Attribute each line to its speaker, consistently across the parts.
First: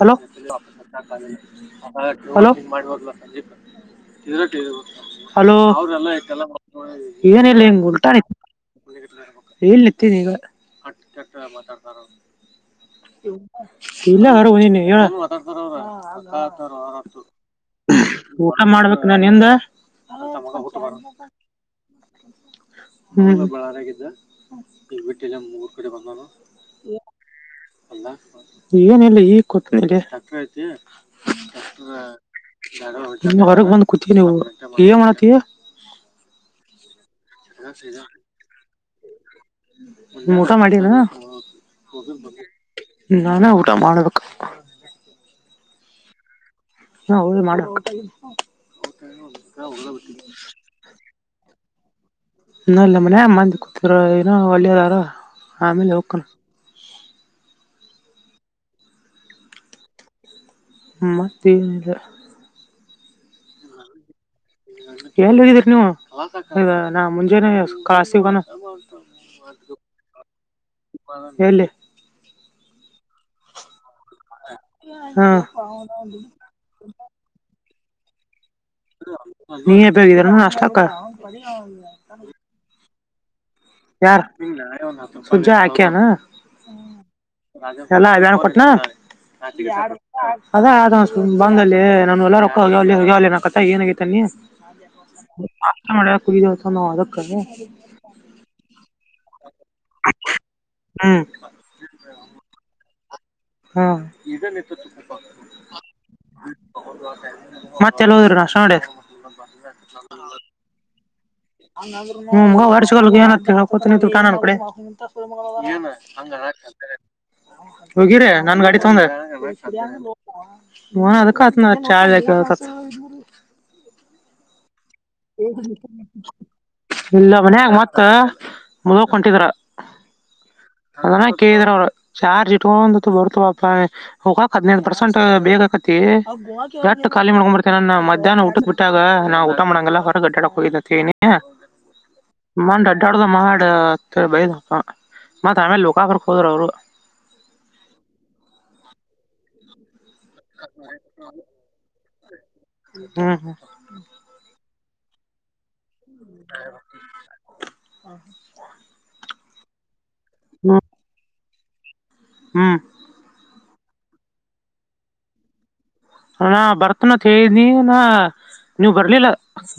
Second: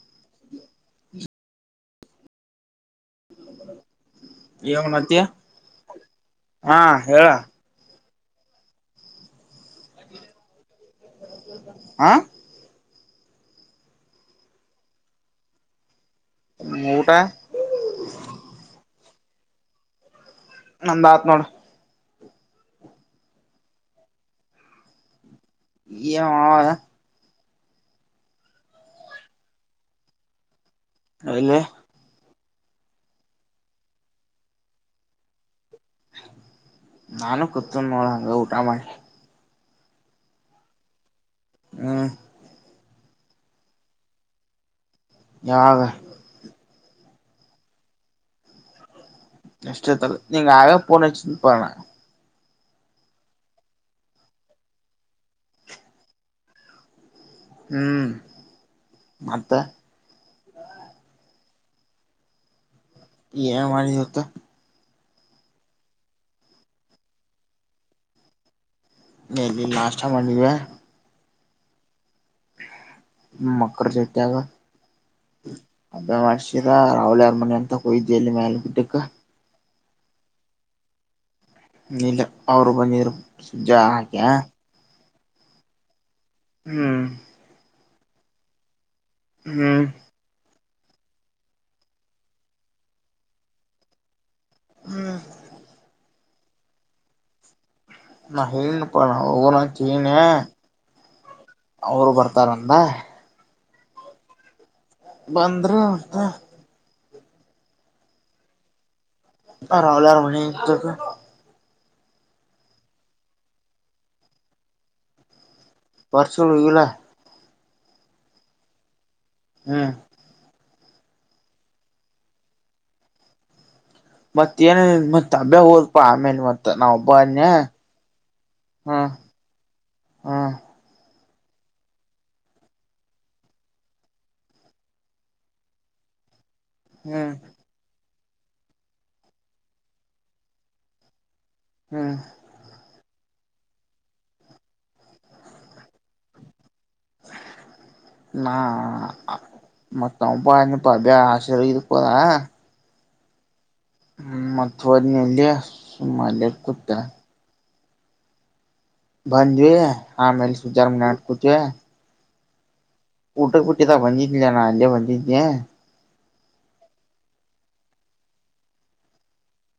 Speaker 1: Hello hello ಮಾಡುವಾಗವಾ ಸಂದೀಪ
Speaker 2: ಏನತಿ ಹಾ ಹೇಳ
Speaker 1: ಏನಿಲ್ಲಂಗ್ ಉಲ್ಟ ಈಗ ಮಾತಾಡ್ತಾರ
Speaker 2: ಹ
Speaker 1: ಇಲ್ಲ ಅವರ ನೀ ಹೇಳ ಹ
Speaker 2: ಊಟ
Speaker 1: ಊಟ ಮಾಡ್ಬೇಕು ನಾ ಎಂದ ಹಟ
Speaker 2: ನಂದ ಆತ್ ನೋಡ
Speaker 1: ಹ ಬಳಾರಾಗಿದ್ದ ಎಲ್ಲ ಮೂರ್ಕಡೆ ಬಂದ ಅಲ್ಲ ಏನಿಲ್ಲ ಈಗ್ ಕೊಟ್ಟ
Speaker 2: ಅಲೆ
Speaker 1: ಹೊರಗ್ ಬಂದ್ ಕುೂತೀ ನೀವು ಮಾಡತೀಯ
Speaker 2: ನಾನು ಕೊತ ನೋಡ ಹಂಗ ಊಟ ಮಾಡಿ
Speaker 1: ಮಖಾ ಮಾಡಟಲ್ಲ
Speaker 2: ಹ್ಮ್
Speaker 1: ನಾನೇ ಊಟ ಮಾಡ್ಬೇಕು
Speaker 2: ಯಾವಾಗ
Speaker 1: ಆ ಹೌದು ಮಾಡಬೇಕು
Speaker 2: ಕಷ್ಟದಲ್ಲಿಲ್ಲ ನೀಂಗ ಆಗ ಪಣ
Speaker 1: ಇ ಇಲ್ಲ ಮನ ಮಂದಿ ಕೂತಿರ ಏನ ಒಳ್ಳೆಯದಾರ ಆಮೇಲೆ ಹೋಗಕಣ ಹ
Speaker 2: ಹ್ಮಞ ಮತ್ತೆ
Speaker 1: ಮತ್ತೇನಿಲ್ಲ
Speaker 2: ಇ ಮಾಡಾರಿ ಇವತ್ತು
Speaker 1: ಎನ್ ಹೇಳಿದೀರಿ ನೀವು ಈಗ ನಾ ಮುಂಜೆನೆೇ ಕಾಸತಿಗಾನ [inaudible]
Speaker 2: ಎಲ್ಲಿ ನಾಷ್ಟ ಮಾಡಿವೆ
Speaker 1: ಎಲ್ಲಿು
Speaker 2: ಮಕ್ಕರ ಜೊತಾಗ
Speaker 1: ಹಾ
Speaker 2: ಅ ಮಾಡಸರ ರಾವಲ ಯರ ಮನೆ ಅಂತ ಒಯ್ದಲ್ಲಿ ಮೇಲೆಕ್ಕಿಟ್ಟಕ್ಕ
Speaker 1: ನೀ ಹೆ ಬೋಗ [unintelligible] ನಷ್ಟ ಅಕ್ಕ
Speaker 2: ನೀ ಇಲ್ಲ ಅವರು ಬಂದಿದ್ರು ಸುಜ್ಜಾ
Speaker 1: ಯಾರ
Speaker 2: ಹಾಕ್ಯ
Speaker 1: ಸುಜಾ ಹಾಕ್ಯನಾ
Speaker 2: ಹ್ಮ್
Speaker 1: ಎಲ್ಲ ನ್ ಕೊಟ್ನಾ
Speaker 2: ಹ್ಮ್
Speaker 1: ಅದ ಅದ ಬಂಗಲ್ಲಿ ನಾನ ಎಲ್ಲ ರೊಕ್ಕ ಹೋಗ ಹೋಗ ನ ಕಥ ಏನಗೈತನ್ನಿ
Speaker 2: ಹ್ಮ್
Speaker 1: ಮ ಕುಡ ತ ಆ ರಕ್ಕ [unintelligible]
Speaker 2: ನ ಹೇಳ ಪ [unintelligible] ೀನ [unintelligible]
Speaker 1: ಹ್ಮ್
Speaker 2: ಅವರು ಬರ್ತಾರಂದ
Speaker 1: ಹಾ
Speaker 2: ಬಂದ್ರ ಅಂತ
Speaker 1: ಮತ್ತೆಲ್ಲ ಹೋದ್ರು ನಾಶ ನಡೆ [unintelligible]
Speaker 2: ಹ ರಾವಲಾರ ಮತ [unintelligible]
Speaker 1: ಹ್ಮ ವರ್ಷಗಲ್ ಏನ ಕೊತರು ಕಾಣನ್ ಕಡೆ
Speaker 2: ಪರ್ಸಗಳು ಇಲ್ಲ
Speaker 1: [unintelligible] ಹೋಗಿರ ನನ್ ಗಾಡಿ ತಗೊಂಡೆ
Speaker 2: ಹ್ಮ್
Speaker 1: ಒದ ಕತನ ಚಾರ [unintelligible]
Speaker 2: ಮತ್ತ ಏನ್
Speaker 1: ಇಲ್ಲ
Speaker 2: ಅನ್ಯ
Speaker 1: ಮನ್ಯಾಗ ಮತ್ತ ಮದುವೆ
Speaker 2: ಹ್ಮ್
Speaker 1: ಕುಂಟಿದ್ರ [unintelligible]
Speaker 2: ಹ್ಮ್
Speaker 1: ಅದಾನ ಕೇಳಿದ್ರ ಅವರು ಚಾರ್ಜ್ ಇಟ್ ಒಂದು ಬರ್ತವಪ ಹೋಗಾಕ್ ಹದಿನೈದು ಪರ್ಸೆಂಟ್ ಬೇಕ ಹ [unintelligible] ಎಷ್ಟ ಖಾಲಿ
Speaker 2: ಹ್ಮ್
Speaker 1: ಮಾಡಕೊಂಡ್ ಬರ್ತೇ ನ ಮಧ್ಯನ ಊಟ ಬಿಟ್ಟಾಗ ನಾವುಊಟ ಮಾಡಡಂಗಲ್ಲ ಹೊರ ಗಡ್ಡ ಹೋಗಿದತವಿ ಹ
Speaker 2: ಹ್ಮ್
Speaker 1: ಮಂಡ ಅಡ್ಡಡದ ಮಾಡಡ ಬ [unintelligible] ಮತ್ ಆಮೇಲೆ ಲೋಕಕ್ಕೆ ಹೋದ್ರು ಅವರು
Speaker 2: ನಾ ಮತ್ತಬ ಅ ಆಶ [unintelligible] ಪ್ಪದಾ [unintelligible]
Speaker 1: ಹ್ಮ್ ಹ್ಮ್
Speaker 2: ಮಥವಾ [unintelligible] ನೀಲ ಸುಮಲೆ [unintelligible] ಕುುತ್ತ
Speaker 1: ಹ ಹ
Speaker 2: ಬಂದ್ವಿ ಆಮೇಲೆ ಸುಜಾರ ಮನೆಗೆ ಕೂತ್ವಿ
Speaker 1: ಹ್ಮ್
Speaker 2: ಊಟ ಕುಟ್ಟಿ ತಾ [unintelligible] ಬಂದಿದ್ದಲಯಾ ನಾ ಅಲ್ಲಿೇ ಬಂದಿದ್ದೇನೆ
Speaker 1: ಹ ನಾ [unintelligible] ಭರತನ ತನಿಣಾ [unintelligible] ನೀವ್ ಬರ್ಲಿಲ್ಲ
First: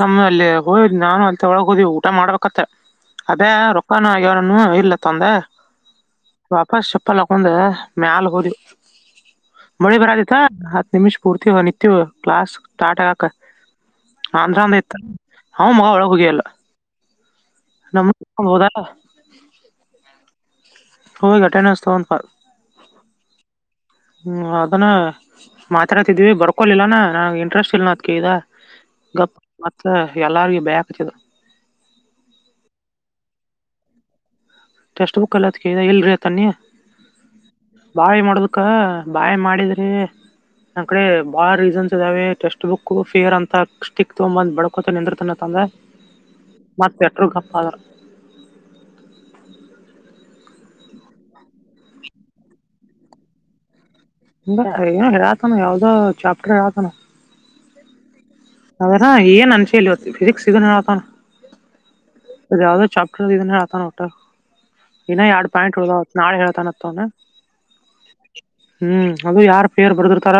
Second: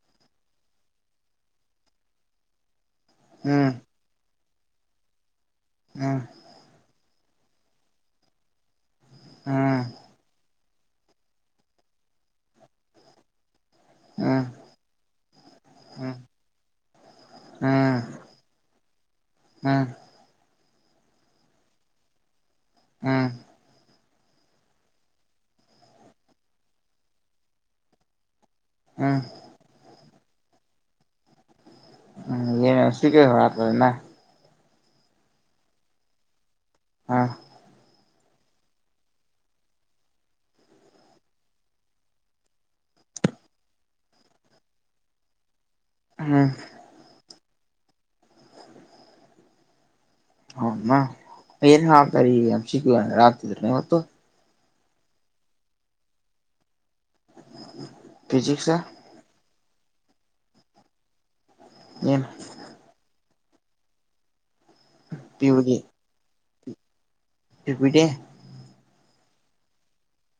Speaker 1: ನಮ್ಮ ಅಲ್ಲಿ ಹೋ ನಾನು ಅಂತ ಒಳಗ್ ಹೋದಿವ ಊಟ ಮಾಡ್ಬೇಕತ್ತ ಅದೇ
Speaker 2: ಹ್ಮ್
Speaker 1: ರೊಕ್ಕಾನ ಆಗ್ಯವಾರನು [unintelligible] ಇಲ್ಲ ತೊಂದೆ
Speaker 2: ಹ್ಮ್
Speaker 1: ವಾಪಸ್ ಪ್ಪಲ್ಲಾಕಂದೆ [unintelligible] ಮ್ಯಾಲ ಹೋದವು
Speaker 2: ಹ್ಮ್
Speaker 1: ಮಳಿ ಬರದಿತ್ತ ನಿಮಿಷ್ ಪೂರ್ತಿ ನಿತ್ಯವ ಕ್ಲಾಸ್ ಸ್ಟಾರ್ಟ್ ಆಗಕ
Speaker 2: ಹ್ಮ್ ಹ್ಮ್
Speaker 1: ಆಮ್ರ [unintelligible] ಅಂದ್ರ ಇತ್ತ ಅವ ಮಗ [unintelligible] ಒಳ
Speaker 2: ಹ್ಮ್
Speaker 1: ಹಗಿಯಲ್ಲ ನಮ್ಮಕೊಂಡ್ ಹದ
Speaker 2: ಹ್ಮ್
Speaker 1: ಅವುಂದೆ ಅಟೆಂಡೆನ್ಸ್ ತೊಗೊಂಡ ಪಾ
Speaker 2: ಹ್ಮ್
Speaker 1: ಹ್ಮ್ ಅದನ್ನ ಮಾತಾಡ್ತಿದೀವಿ ಬರ್ಕೊಲಿಲ್ಲಾನ ನನ ಇಂಟ್ರೆಸ್ಟ್ ಇಲ್ ಅದ್ಕ ಇದ
Speaker 2: ಹ್ಮ್
Speaker 1: ಗಪ್ಪ ಮತ್ತ ಎಲ್ಲಾರಗ ಬರ್ಯಕಚ್ಚಿದ
Speaker 2: ಹ್ಮ ಏನ ಸಿತದೆ
Speaker 1: ಟೆಕ್ಸ್ಟ್ ಬುಕ್ ಎಲ್ಲಿ ಅಂತ ಕೇಳಿದ ಇಲ್ಲ ಅಂತ ಅನ್ನಿ
Speaker 2: ಹಾ
Speaker 1: ಬಾಯಿ ಮಾಡದಕ್ಕ ಬಾಯಿ ಮಾಡಿದ್ರಿ ನನ್ ಕಡೆ ಬಾಳ ರೀಸನ್ಸ್ ಇದಾವೆ ಟೆಕ್ಸ್ಟ ಬುಕ್ ಫೇರ್ ಅಂತ ಸ್ಟಿಕ್ ತಗೊ ಬಂದ್ ಬಡ್ಕೊತಂದನ ತಂದ
Speaker 2: ಹ್ಮ್
Speaker 1: ಮತ್ತ ಪೆಟರು ಗಪ್ಪ ಆದಾರ
Speaker 2: ಹೌದನ ಏನ್ ಹಳಾತರ ಎಮ್ ಸಿ ಕ್ಯೂ ಹಳಾತಿದ್ರ ಇವತ್ತು
Speaker 1: ಏನೋ ಹೇಳತಾನ ಯಾವ್ದೋ ಚಾಪ್ಟರ್ ಹೇಳಾತನ.
Speaker 2: ಹ್ಮ
Speaker 1: ಅ ಏನ್ ಅನ್ಸಿಲ ಇತ್ತು ಫಿಸಿಿಕ್ಸ್ ಸಿಗತ
Speaker 2: ಏನ್
Speaker 1: ಯಾವ್ದ ಚಾಪ್ಟರ್ ಇದ ಹೇಳ್ತಾನ ಒಟ್ಟ ಇನ್ನ
Speaker 2: ಪಿ
Speaker 1: ಎರಡು
Speaker 2: ಯು ಡಿ
Speaker 1: ಪಾಯಿಂಟ್ ಉಳ್ದವ ನಾಳೆ ಹೇಳ್ತಾನತ್ತ ಅವನ
Speaker 2: [unintelligible]
Speaker 1: ಅದು ಯಾರ ಪೇರ್ ಬರ್ದಿರ್ತಾರ,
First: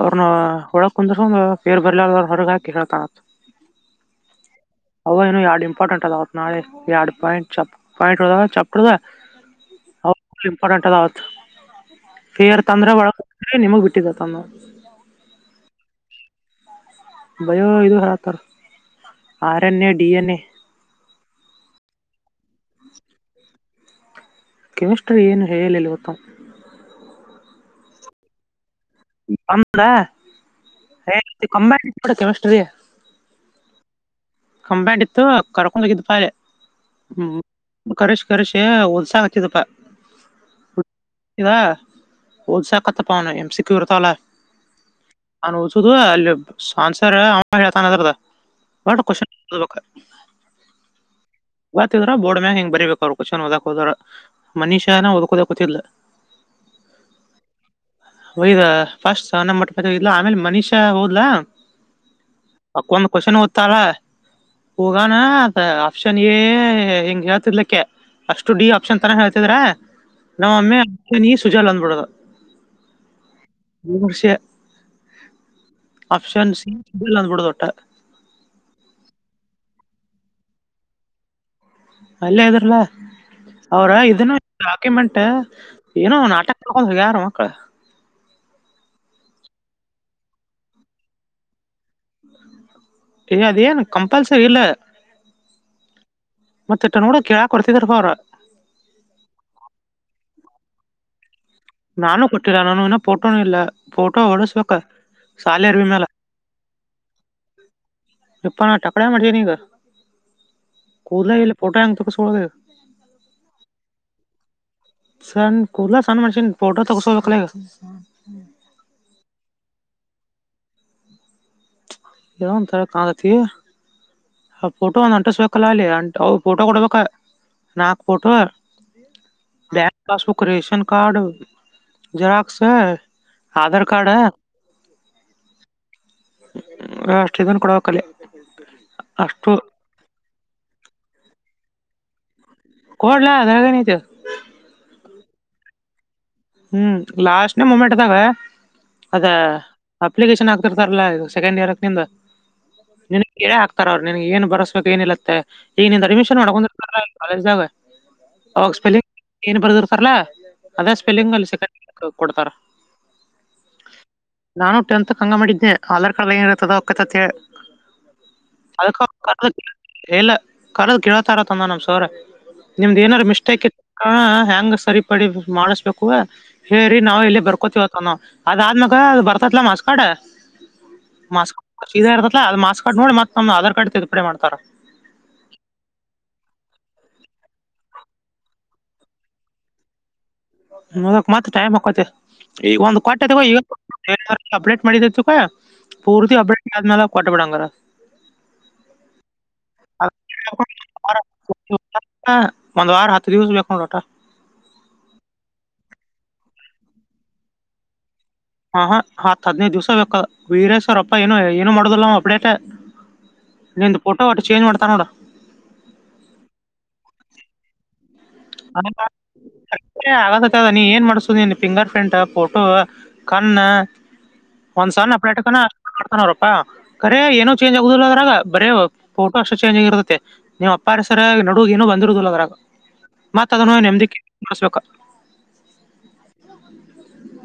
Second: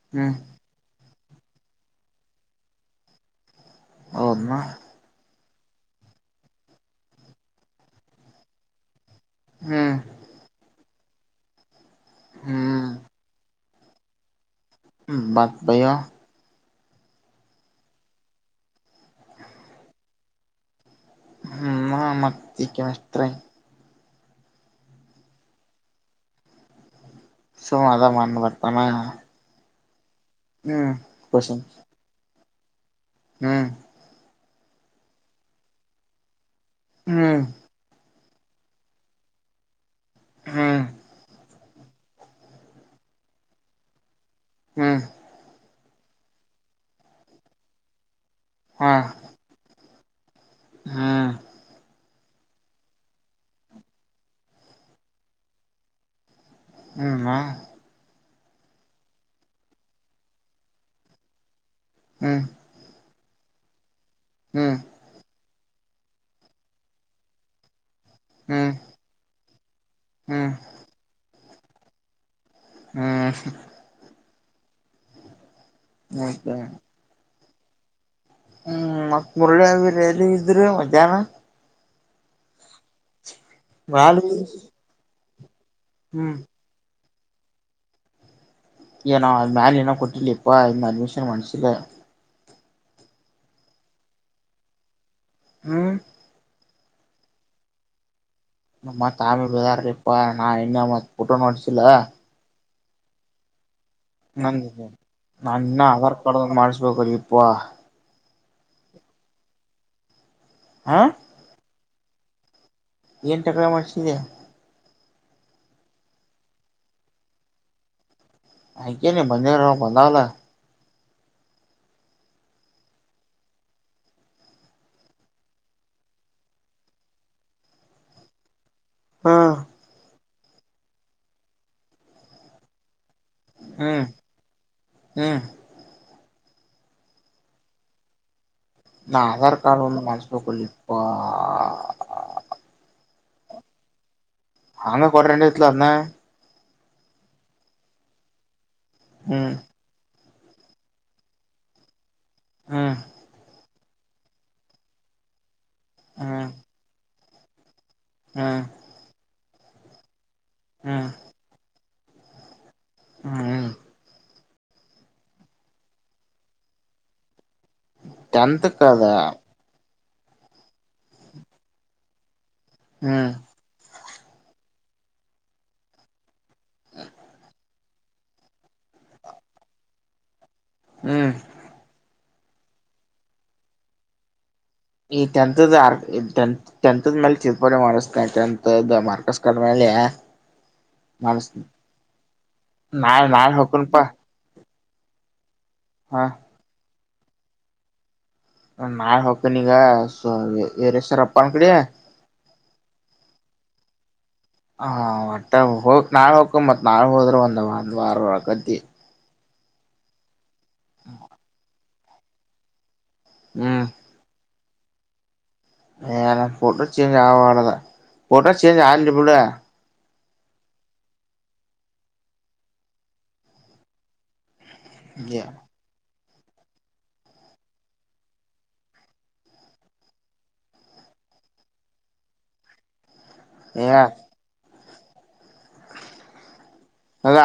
Speaker 1: ಅವ್ರನ್ನ
Speaker 2: ಹ್ಮ್
Speaker 1: ಒಳಕ್ ಕುಂದರ ಪೇರ್ ಬರ್ಲಲ್ ಹೊರಗಕ ಹೇಳ್ತ
Speaker 2: ಹೌದನಾ
Speaker 1: ಅವ ಏನು ಯಾಡ ಇಂಪಾರ್ಟೆಂಟ್ ಅದತ್ ನಾಳೆ ಎರಡು ಪಾಯಿಂಟ್ ಚಪ್ ಪಾಯಿಂಟ್ದ ಚಪ್ದ
Speaker 2: ಹ್ಮ್
Speaker 1: ಹೌ ಪುಲ್ಲ್ ಇಪೋರ್ಟೆಂಟ್ ಅ ಫೇರ್ ತಂದ್ರ
Speaker 2: ಹ್ಮ್
Speaker 1: ಒಳಗ ನಿಮಗ್ ಬಿಟ್ಟಿದ ಅಂತ
Speaker 2: ಮತ್ ಭಯ
Speaker 1: ಬಯೋ ಇದು ಹಳಾತಾರ R N A, D N A.
Speaker 2: ಹ್ಮ ಮತ [inaudible]
Speaker 1: ಕೆಮಿಸ್ಟ್ರಿ ಏನು ಹೇಳಲಿಲ್ಲ ಇತ್ತ ಅವ
Speaker 2: ಸೊ ಅದ ಮಂದು ಬತಾನ
Speaker 1: ಕಂಬೈನ್ಡ್ ಕೆಮಿಸ್ಟ್ರಿ
Speaker 2: ಹ್ಮ್
Speaker 1: ಕಂಬ್ಯಾಂಡ್ ಇತ್ತು. ಕರ್ಕೊಂಡ ಹೋಗಿದ್ದ್ ಪಾ ಅಲೈ ಹ್ಮ್ ಕರಿಷೆ ಒದ್ಸ ಹಚ್ಚಿದಪ್ಪಾ.
Speaker 2: ಹ್ಮ್
Speaker 1: ಹೊಲ್ಸಾ ಕತ್ತ ಪಾನ ಎಮ್ಸಿ ಕ್ಯೂ ಇರವತಾಲ
Speaker 2: ಹ್ಮ್
Speaker 1: ಒದ್ಸಸುದು ಅಲ್ಲಿ ಆನ್ಸರ್ ಹೇಳತನ
Speaker 2: ಹಾ
Speaker 1: ಬಟ್ ಕೊಷನ
Speaker 2: ಹ್ಮ್
Speaker 1: [unintelligible] [inaudible] ಬೋಡ್ ಮಾಗ ಹೆಂಗ ಬರಿಬೇಕ ಅವ್ರರು ಕೊಷನ್ ಓದಾಕ ಹೋದ್ರ ಮನಿಷಾ ನ ಓದ್ಕೋದಕೊತ್ತಿಲ್ಲ.
Speaker 2: ಹ್ಮ
Speaker 1: ಒಯದ ಫಸ್ಟ್ ಸಹಾನ ಮಟ್ಟಪತಿ ಇಲ್ಲ ಆಮೇಲೆ ಮನಿಷಾ ಹೋದಲಾ
Speaker 2: ಹ್ಮ್
Speaker 1: ಕೊಷನ ಒದನ್ದತ ಅಲ್ಲ
Speaker 2: ಹ್ಮ್
Speaker 1: ಹೊಗಾನ ಕೊಶನಿಗೆ ಎಂಗ ಯಾತಲ್ಲಕ್ಕ. ಅಷ್ಟು ಡಿ
Speaker 2: ಹ್ಮ್
Speaker 1: ಆಪ್ಷನ್ ತರ ಹೇಳ್ತಿದ್ರೆ
Speaker 2: ಹ್ಮ್
Speaker 1: ನಮ್ಮಮ್ಮೆ ನೀ ಸುಜಾಲ್ ಬಂದ್ಬಿಡೋದು
Speaker 2: ಹ್ಮ್
Speaker 1: ಆಪ್ಷನ್ ಸಿ ಸುಜಲ್ ಅಂದಬಿಡೊದ
Speaker 2: ಹ್ಮ್ ಮತ್ ಮುರುಳಿ ಎಲ್ಲಿ ಇದ್ರೆ ಮಧ್ಯಾನ
Speaker 1: ಅಲ್ಲೇ ಇದ್ರಲಾ, ಅವ್ರ
Speaker 2: ಬಾಳ
Speaker 1: ಇದನ್ನ ಡಾಕ್ಯುಮೆಂಟ್ ಏನೋ
Speaker 2: ಹ್ಮ್
Speaker 1: ನಾಟಕ ಮಾಡಿಕೊಂಡಿತು ಹೊಗ್ಯಾರ ಮಕ್ಕಳ.
Speaker 2: ಏ ನಾ ಮಲೆ ಏನ ಕೊಟ್ಟಿಲ್ಲ ಇಪ್ಪ ಅಡ್ಮಿಷನ್ ಮಾಡ್ಸಿಲ್ಲ
Speaker 1: ಏ ಅದ ಏನ್ ಕಂಪಲ್ಸರಿ ಇಲ್ಲ.
Speaker 2: ಹ್ಮ
Speaker 1: ಮತ್ತ ಇಟ್ಟ ಅನ್ನೋಡ್ದ ಕೇಳಕ್ ಕೊಡ್ತಿದ್ರ ಅವ್ರ
Speaker 2: ನಮ್ಮ ತಾಮಿ ಬಿಾರ ಇಪ್ಪ ನಾ ಇನ್ನಮ್ಮ ಟ್ಟ [unintelligible]
Speaker 1: ನಾನು ಕೊಟ್ಟಿಲ್ಲ ನಾನು ಇನ್ನೂ ಫೋಟೋನ ಇಲ್ಲ ಫೋಟೋ
Speaker 2: ನ
Speaker 1: ಹೊಡಸ್ಬೇಕ
Speaker 2: ನಾ
Speaker 1: ಸಾಲಿ
Speaker 2: ಇನ್ನ
Speaker 1: ಅರ್ವಿ ಮೇಲೆ
Speaker 2: ಆಧಾರ್ ಕಾರ್ಡ್ ಮಾಡಿಸ್ಬೇಕ್ರೀಪ್ಪ
Speaker 1: ಯಪ್ಪ ನಾ ಟಕಳ್ಯಾ ಮಾಡಿನಿ ಈಗ
Speaker 2: ಹ
Speaker 1: ಕೂದ್ಲ ಇಲ್ಲ ಪೋಟೋ ಹೆಂಗ ತಗಸ್ಗೋದೀಗ
Speaker 2: ಏನ್ ಟಕ್ಳ್ಯಾ ಮಾಡ್ಸಿದಿ
Speaker 1: ಸಣ್ ಕೂದ್ಲ ಸಣ್ ಮಾಡ್ಷೇನಿ ಪೋಟೋ ತಗಸ್ಗೋಬೇಕ್ಲ ಈಗ
Speaker 2: ಆಯ್ಕೆನಿ ಬಂದಿಲ್ಲ ಬಂದಾವಲ್ಲ
Speaker 1: [unintelligible] ಆ ಫೋಟೋ ಒಂದ್ ಅಂಟಿಸ್ಬೇಕಲ್ಲ ಅಲ್ಲಿ ಅಂಟ ಅವ ಫೋಟೋ ಕೊಡ್ಬೇಕ ನಾಕ್ ಫೋಟೋ
Speaker 2: ಹ್ಮ್
Speaker 1: bank passbook ration card xerox Aadhaar
Speaker 2: ಹ್ಮ್
Speaker 1: ಕಾರ್ಡ್
Speaker 2: ಹ್ಮ್
Speaker 1: ಅಷ್ಟ ಇದನ್ ಕೊಡಬೇಕಲ್ಲೇ.
Speaker 2: ನಾ ಆಧಾರ್ ಕಾರ್ಡ್ ಒಂದು ಮಾಡಸ್ಬೇಕುಲ್ಲೇಪ್ಪಾ.
Speaker 1: ಕೋಡ್ಲಾ ಅದ್ರಾಗೇನೈತಿ
Speaker 2: ಹಂಗ ಕೊಟ್ರ ಏನ್ ಇತ್ಲ ಅದ್ನ
Speaker 1: ಹ್ಮ್ ಲಾಸ್ಟ್ ನೇ ಮೂಮೆಂಟ್ದಾಗ ಅದ
Speaker 2: ಹ್ಮ್
Speaker 1: ಅಪ್ಲಿಕೇಶನ್ ಹಾಕ್ತಿರ್ತಾರಲ್ಲ ಸೆಕೆಂಡ್ ಇಯರ್ಕ ನಿಂದ
Speaker 2: ಹ್ಮ್
Speaker 1: ನಿನಗ ಕೇಳೆ ಹಾ ತಾರ ಅವ್ರ ನಿನ್ಗ್ ಏನ್ ಬರ್ಸ್ಬೇಕ್ ಏನ ಇಲ್ಲತ್ತ ಈಗ ನಿಂದ ಅಡ್ಮಿಷನ್
Speaker 2: ಹ್ಮ್
Speaker 1: ಮಾಡಕೊಂಡಿರ್ತಾರಲ್ಲ ಕಾಲೇಜ್ದಾಗ
Speaker 2: ಹ್ಮ್
Speaker 1: ಅವಾಗ ಸ್ಪೆಲ್ಲಿಂಗ್ ಏನ್ ಬರೆದಿರ್ತಾರಲಾ ಅದೇ
Speaker 2: ಹ್ಮ್
Speaker 1: ಸ್ಪೆಲ್ಲಿಂಗ್ ಅಲ್ಲಿ ಸೆಕಂಡ್ ಕೊಡ್ತಾರ.
Speaker 2: ಹ್ಮ್ ಹ್ಮ
Speaker 1: ನಾನು ಟೆಂತ್ತಕ್ಕ ಹಂಗ ಮಾಡಿದ್ನೆ ಆಧಾರ್ ಕಾರ್ಡ್ ಏನಿರುತ್ತದ ಅಕ್ಕತ ಅಂತ್ಹೇಳಿ
Speaker 2: ಟೆಂತ್ತಕ್ಕದ
Speaker 1: ಏನಿಲ್ಲ ಕರದು ಕೇಳತಾರತಂದ ನಮ್ ಸರ ನಿಮ್ದ್ ಏನಾರ
Speaker 2: ಹ್ಮ್
Speaker 1: ಮಿಸ್ಟೇಕ್ ಇತ್ ಹಾ ಹೆಂಗ್ ಸರಿಪಡಿ ಮಾಡಿಸ್ಬೇಕ್ ಕೂ ಹೇಳ್ರಿ ನಾವು ಇಲ್ಲಿ ಬರ್ಕೋತಿವತ್ತ ಅಂದ್ನವ ಅದಾದ್ಮ್ಯಾಗ ಬರ್ತೈತ್ಲಾ ಮಾರ್ಸ್ಕಾಡ
Speaker 2: ಹ್ಮ್
Speaker 1: ಮಾಸ್ ಇದ ಇರ್ತಲ ಅದ ಮಾರ್ಸ್ ಕಾರ್ಡ್ ನೋಡಿ ಮತ್ತ ನಮ್ದ ಆಧಾರ್ ಕಾರ್ಡ್ ತಿದ್ದಪಡೆ ಮಾಡ್ತಾರ
Speaker 2: ಈ ಟೆಂತದ್ದ ಆರ್ ಟೆಂತದ್ದ ಮೇಲ್ ತಿದ್ದುಪಡಿ ಮಾಡಿಸ್ತೀನಿ ಟೆಂತದ್ದು ಮಾರ್ಕಸ್ ಕಾರ್ಡ್ ಮ್ಯಾಗ ಹೆ
Speaker 1: ಅದಕ್ ಮತ್ತ ಟೈಮ್ ಹೊಕ್ಕತಿ ಈಗ ಒಂದು ಕೊಟ್ಟೆ
Speaker 2: ನಾಳೆ
Speaker 1: ತಗೋ
Speaker 2: ನಾಳೆ ಹೊಕನ್ಪಾ
Speaker 1: ಅಪ್ಡೇಟ್ ಮಾಡೀದಿ ತುಗೋ
Speaker 2: ಹ
Speaker 1: ಪೂರ್ತಿ ಅಪ್ಡೇಟ್ ಆದ ಮ್ಯಾಲ ಕೊಟ್ಟುಬಿಡು ಹಂಗಾರ
Speaker 2: ನಾಳೆ ಹೋಕ್ಕನೀಗ ಸ ಈರೇಶಾರಪ್ಪಾನ ಕಡೆ
Speaker 1: ಒಂದ್ [unintelligible]
Speaker 2: ಹೋಗ್ ನಾಳೆ ಹೊಕ್ಕನ್ ಮತ್ತ ನಾಳೆ ಹೋದ್ರ ಒಂದು ಒಂದು ವಾರ ಒಳಕತಿ
Speaker 1: ಹಾ ಹ ಹತ್ ಹದ್ನೈದು ದಿವ್ಸ ಬೇಕ ವೀರೇಶ್ ಅವರಪ್ಪ ಏನು ಏನು ಮಾಡುದಿಲ್ಲ ಅಪ್ಡೇಟ ನಿಂದು ಫೋಟೋ ಒಟ್ಟ ಚೇಂಜ್ ಮಾಡ್ತಾನ್ ನೋಡ
Speaker 2: ಏ ಫೋಟೋ ಚೇಂಜ್ ಆಗಬಾಡ್ದ ಫೋಟೋ ಚೇಂಜ್ ಆಗ್ಲಿ ಬಿಡ
Speaker 1: ಆಗತೈತಿ ನೀ ಏನ್ ಮಾಡಸೂದ್ ನೀ ಫಿಂಗರ್ ಪ್ರಿಂಟ್ ಫೋಟೋ ಕಣ್ಣ ಒಂದ್ ಸಣ್ಣ ಅಪ್ಡೇಟ್ ಕನ ರೊಕ್ಕ ಕರೆ ಏನೂ ಚೇಂಜ್ ಆಗುದಿಲ್ಲ ಅದ್ರಾಗ ಬರೇ ಫೋಟೋ ಅಷ್ಟ ಚೇಂಜ್ ಆಗಿರುತ್ತೆ ನೀವ ಅಪ್ಪಾರ ಸರಿ ನಡುದು ಏನ ಬಂದಿರುದಿಲ್ಲ ಅವರಾಗ ಮತ್ ಅದನ್ನು
Speaker 2: ಏ
Speaker 1: ನೆಮದಿಕ್ಕೆಸ್ಬೇಕ
Speaker 2: ತಗ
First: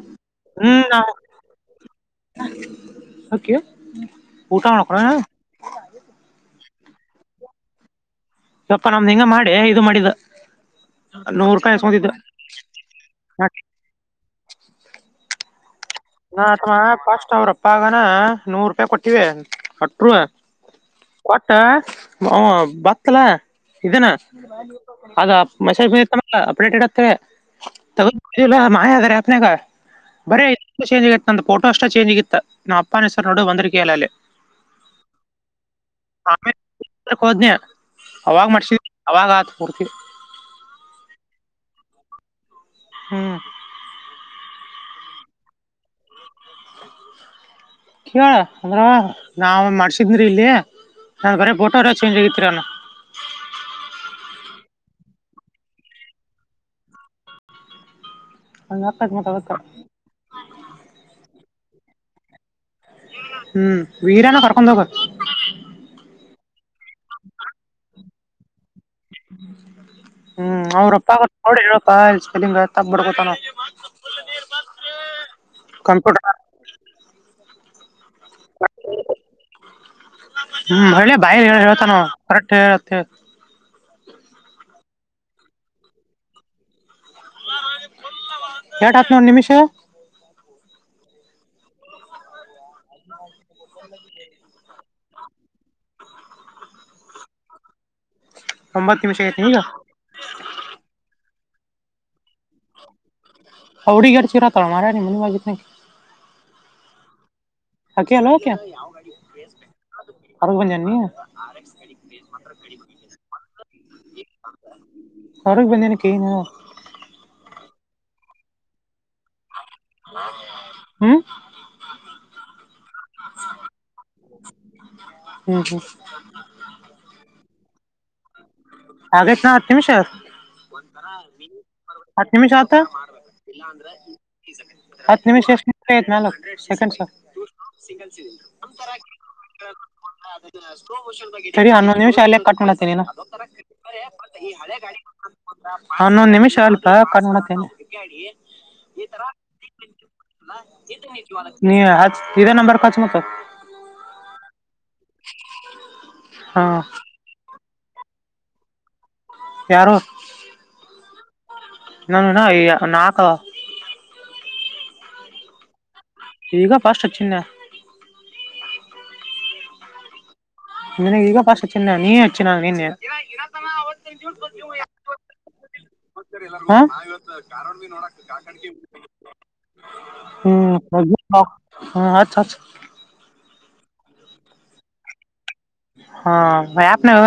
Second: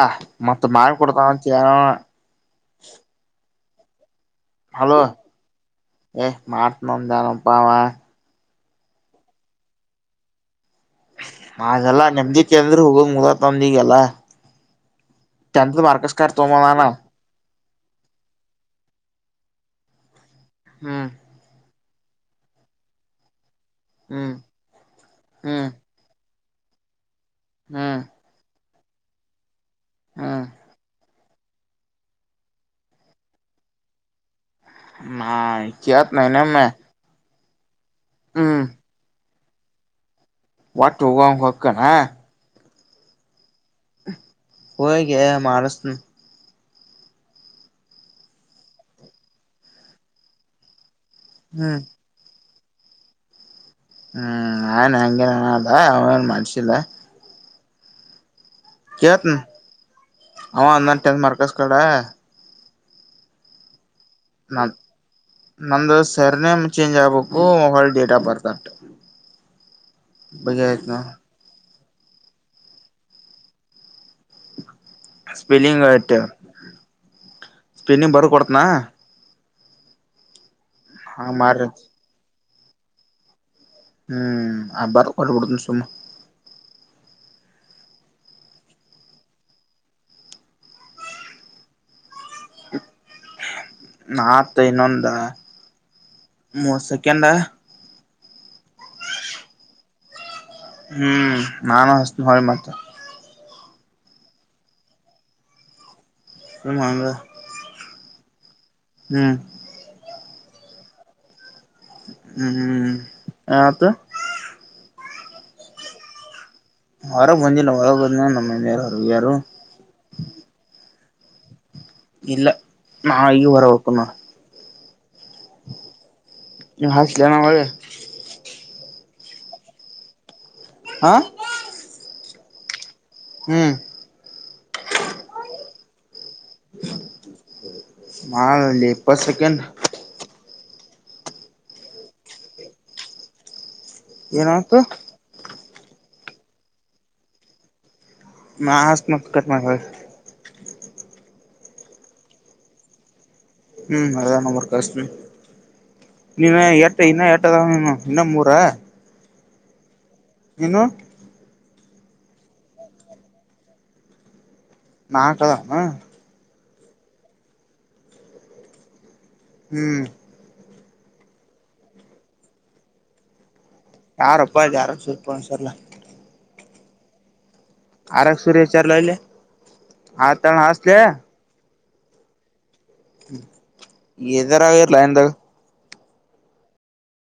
Speaker 2: ಮತ್ತ ಮಾಡಿ ಕೊಡ್ತಾನಂತೀಯ
Speaker 1: ಹಕ್ಕಿ
Speaker 2: ಹಲೋ ಏ ಮಾಡ್ತನಂದಾನಪಾ ಅವ
Speaker 1: ಎಪ್ಪಾ ನಮ್ದ್ ಹಿಂಗ ಮಾಡಿ ಇದು ಮಾಡಿದ ನೂರ್ ರೂಪಾಯಿ
Speaker 2: ಅದೆಲ್ಲ
Speaker 1: ಇಸ್ಕೊಂಡಿದ್ದ
Speaker 2: ನೆಮ್ದೀ ಕೇಂದ್ರಕ್ ಹೋಗೋದು ಮುಗ್ದತ್
Speaker 1: ನಾ
Speaker 2: ನಮ್ದೀಗೆಲ್ಲ ಮ
Speaker 1: ನಾ ತಮ್ಮ ಫಸ್ಟ್ ಅವ್ರಪ್ ಪ್ಪಾಗನ ನೂರು ರೂಪಾಯಿ ಕೊಟ್ಟೀವೀ ಅಟ್ರೂ
Speaker 2: ಹ್ಮ್
Speaker 1: ಕೊಟ್ಟ ಹ ಬತ್ತಲಾ ಇದನಾ
Speaker 2: ಹ್ಮ್
Speaker 1: ಆ
Speaker 2: ಹ್ಮ್
Speaker 1: ಮತ್ತ ಅಪ್ಡೇಟ್ ಇ
Speaker 2: ಹ್ಮ್
Speaker 1: ತಗ ಮಾಯ ಅದ ರ ಅನಗ ಬರ
Speaker 2: ಹ್ಮ್
Speaker 1: ಚೇಂಜ ಆಗಿ ನ ಫೋಟೋ ಅಷ್ಟ ಚೇಂ ಆಗಿತ್ತ ನಾ ಅಪ್ಪ ಹೆ ಸ ನೋಡಿ ಬಂದಿಕ್ಕೆಲ್ಲ ಅಲ್ಲಿ
Speaker 2: ನ ಕತ ನ ನ ಮ
Speaker 1: ಹೋದ್ನ ಅವಾಗ ಮಾಡ್ಸಿದ ಅವಾಗ ಆತ ಮೂರ್ತಿ
Speaker 2: ಒಟ್ ಹೋಗ ಹಕ್ಕಣ
Speaker 1: ಹ್ಮ್
Speaker 2: ಹಯಗ ಮಾರಸ್ನು
Speaker 1: ಕೇಳ ಅಂದ್ರ ನಾವ ಮಾಡಸಿದ್ರಿ ಇಲ್ಲಿ ನ ಬರ
Speaker 2: ಹ್ಮ್
Speaker 1: ಬೋಟೋರ ಚಂಜ್ ಆಗಿರಾ
Speaker 2: ಹ್ಮ್ ಆನ್ ಅಂಗ ಅಾ ಅವನನು ಮನಸಿಲ್ಲ
Speaker 1: ಹಂಗಾಕತ್
Speaker 2: ಕತ್
Speaker 1: ಮತ್ತ ಅದಕ್ಕ
Speaker 2: ಅವ ಅಂದಾನಟೆ ಮಾರ್ಕಸ್ ಕಡೆ
Speaker 1: ಹ್ಮ್ ವೀರನ
Speaker 2: ನ
Speaker 1: ಕರ್ಕೊಂಡ್ ಹೋಗ
Speaker 2: ನಂದು ಸರ್ ನೇಮ್ ಚೇಂಜ್ ಆಗ್ಬೇಕು ಮೊಬಲ್ ಡೇಟ್ ಆಫ್ ಬರ್ತ್ ಅಟ್ ಬಗೆ
Speaker 1: ಹ್ಮ್
Speaker 2: ಆಯ್ತ್ ನೋಡ್
Speaker 1: ಅವ್ರಪ್ಪ ಬ ಸ್ಪಲಿಂಗ್ ತಗಬರ್ಕೊತಾನ
Speaker 2: ಸ್ಪಿಲ್ಲಿಂಗ್ ಸ್ಪಿಲ್ಲಿಂಗ್ ಬರ್ ಕೊಡತನಾ
Speaker 1: ಹ್ಮ್ ಮಳ್ಳಿ ಬಾಯ ಹೇಳ
Speaker 2: ಮಾಡ್ರಿ
Speaker 1: ಹೇಳ್ತಾನ ಕರೆಕ್ಟ್ ಹೇಳ
Speaker 2: ಹ್ಮ್ ಅಬರ್ ಕೊಳಬಡ್ನ ಸುಮ್ಮ
Speaker 1: ಎಟ ಹತ್ನೂರು ನಿಮಿಷ
Speaker 2: ನತ್ ಇನ್ನೊಂದು ಮುತ್ ಸೆಕೆಂಡ
Speaker 1: ಅಂಬರ್ ತಿಮಿಷಗತಿ ಹಗ
Speaker 2: ಹ್ಮ್ ನಾನು ಹಸ ಹೊಿ ಮಾಡ್ತ
Speaker 1: ಹೌಡಿ ಗಡ ಚಿರತಳ ಮಾರ ನೀ ಮನೆ ಬಾಗಿ
Speaker 2: ರಮಾನ
Speaker 1: ಕೆಲೋ ಅಗ ಬನ್ ಜೀ
Speaker 2: ಹ್ಮ್ ಹ್ಮ್ ಆತ್ತ
Speaker 1: ಹೊರಿಗೆ ಬಂದೇನ ಕನು
Speaker 2: ಮರ ಬಂದಿಲ್ಲ ಹೊರ ಬಂದ ನಮ್ಮ ಹೊರಗ್ಯಾರು
Speaker 1: ಹ್ಮ
Speaker 2: ಇಲ್ಲ ನ ಈಗ ಹೊರ ವೆಕ್ಕನ್ನ
Speaker 1: ಹ್ಮ್ ಹ್ಮ್
Speaker 2: ಹಾಸಲನ ಮಾಡೆ
Speaker 1: ಆಗತ್ನಾ ಹತ್ತು ನಿಮಿಷ
Speaker 2: ಹಾ
Speaker 1: ಹತ್ತು ನಿಮಿಷತ
Speaker 2: ಹ್ಮ್
Speaker 1: ಹತ್ತು ನಿಮಿಷಷ್ಟ ಆಯ್ತು ನಲ್ು ಸೆಕೆಂಡ್ಸ ಸಿಗಲ್ಸಿದಿಲ್ಲ
Speaker 2: ಮಾಡಲ್ಲಿ
Speaker 1: ಒಂತರ
Speaker 2: ಇಪ್ಪತ್ ಸೆಕೆಂಡ್
Speaker 1: ಸರಿ ಹನ್ನೊಂದು್ ನಿಮಿಷ ಅಲ್ಲ ಕಟ್ ಮಾಡ್ತೇನ
Speaker 2: ಏನಾಯ್ತು
Speaker 1: ಹನ್ನೊಂದ್ ನಿಮಿಷ ಅಲ್ಪಾ ಕಂಡ ನೋಡತೇನೆ
Speaker 2: ನಾ
Speaker 1: ಈ
Speaker 2: ಹಚ್ಚತಿನಿ
Speaker 1: ತರ
Speaker 2: ಮತ್ ಕಟ್ ಮಾಡಿ ಹೊಳ್ಳಿ
Speaker 1: ನೀ ಆ ರರೆ ನಂಬರ್ ಪಚ ಮತ
Speaker 2: ಹ್ಮ್ ಅದ ನಂಬರ್ ಕಷ್ಟ ಇನ್ನ
Speaker 1: ಹಾ
Speaker 2: ಎ ಇನ್ನ ಎಟ್ಟದನು ಇನ್ನ ಮೂರ
Speaker 1: ಪ್ಯಾರಸ್
Speaker 2: ಏನು
Speaker 1: ನ ನ ಈ ನಾಕ
Speaker 2: ನಾಕದ
Speaker 1: ಈಗ ಫಾಸ್ಟ್ ಹಚ್ಚಂದ
Speaker 2: ಹ್ಮ್
Speaker 1: ನಿ ಈಗ ಪಸ್ಟ್ ಚ ನೀಚ್ಚಿನ ನೀನ್ನೆ
Speaker 2: ಯಾರೊಪ್ಪ ಇದ ಯಾರು ಸೂರ್ ಫೋನ್ ಹಚ್ಚಾರ ಲ್
Speaker 1: ಹಾ [unintelligible]
Speaker 2: ಸೂರ್ಯ ಹಚ್ಚಾರಲ್ಲ ಇಲ್ಲಿ
Speaker 1: ಹ್ಮ
Speaker 2: ಆತಣ ಹಚ್ಲೆ
Speaker 1: ಹ್ಮ ಹಚ್ ಹಚ್
Speaker 2: ಇದರಾಗ ಏರ್ ಲೈನ್ದಾಗ
Speaker 1: ಹಾ ಮ್ಯಾಪ್ ನ್ಯಾಗ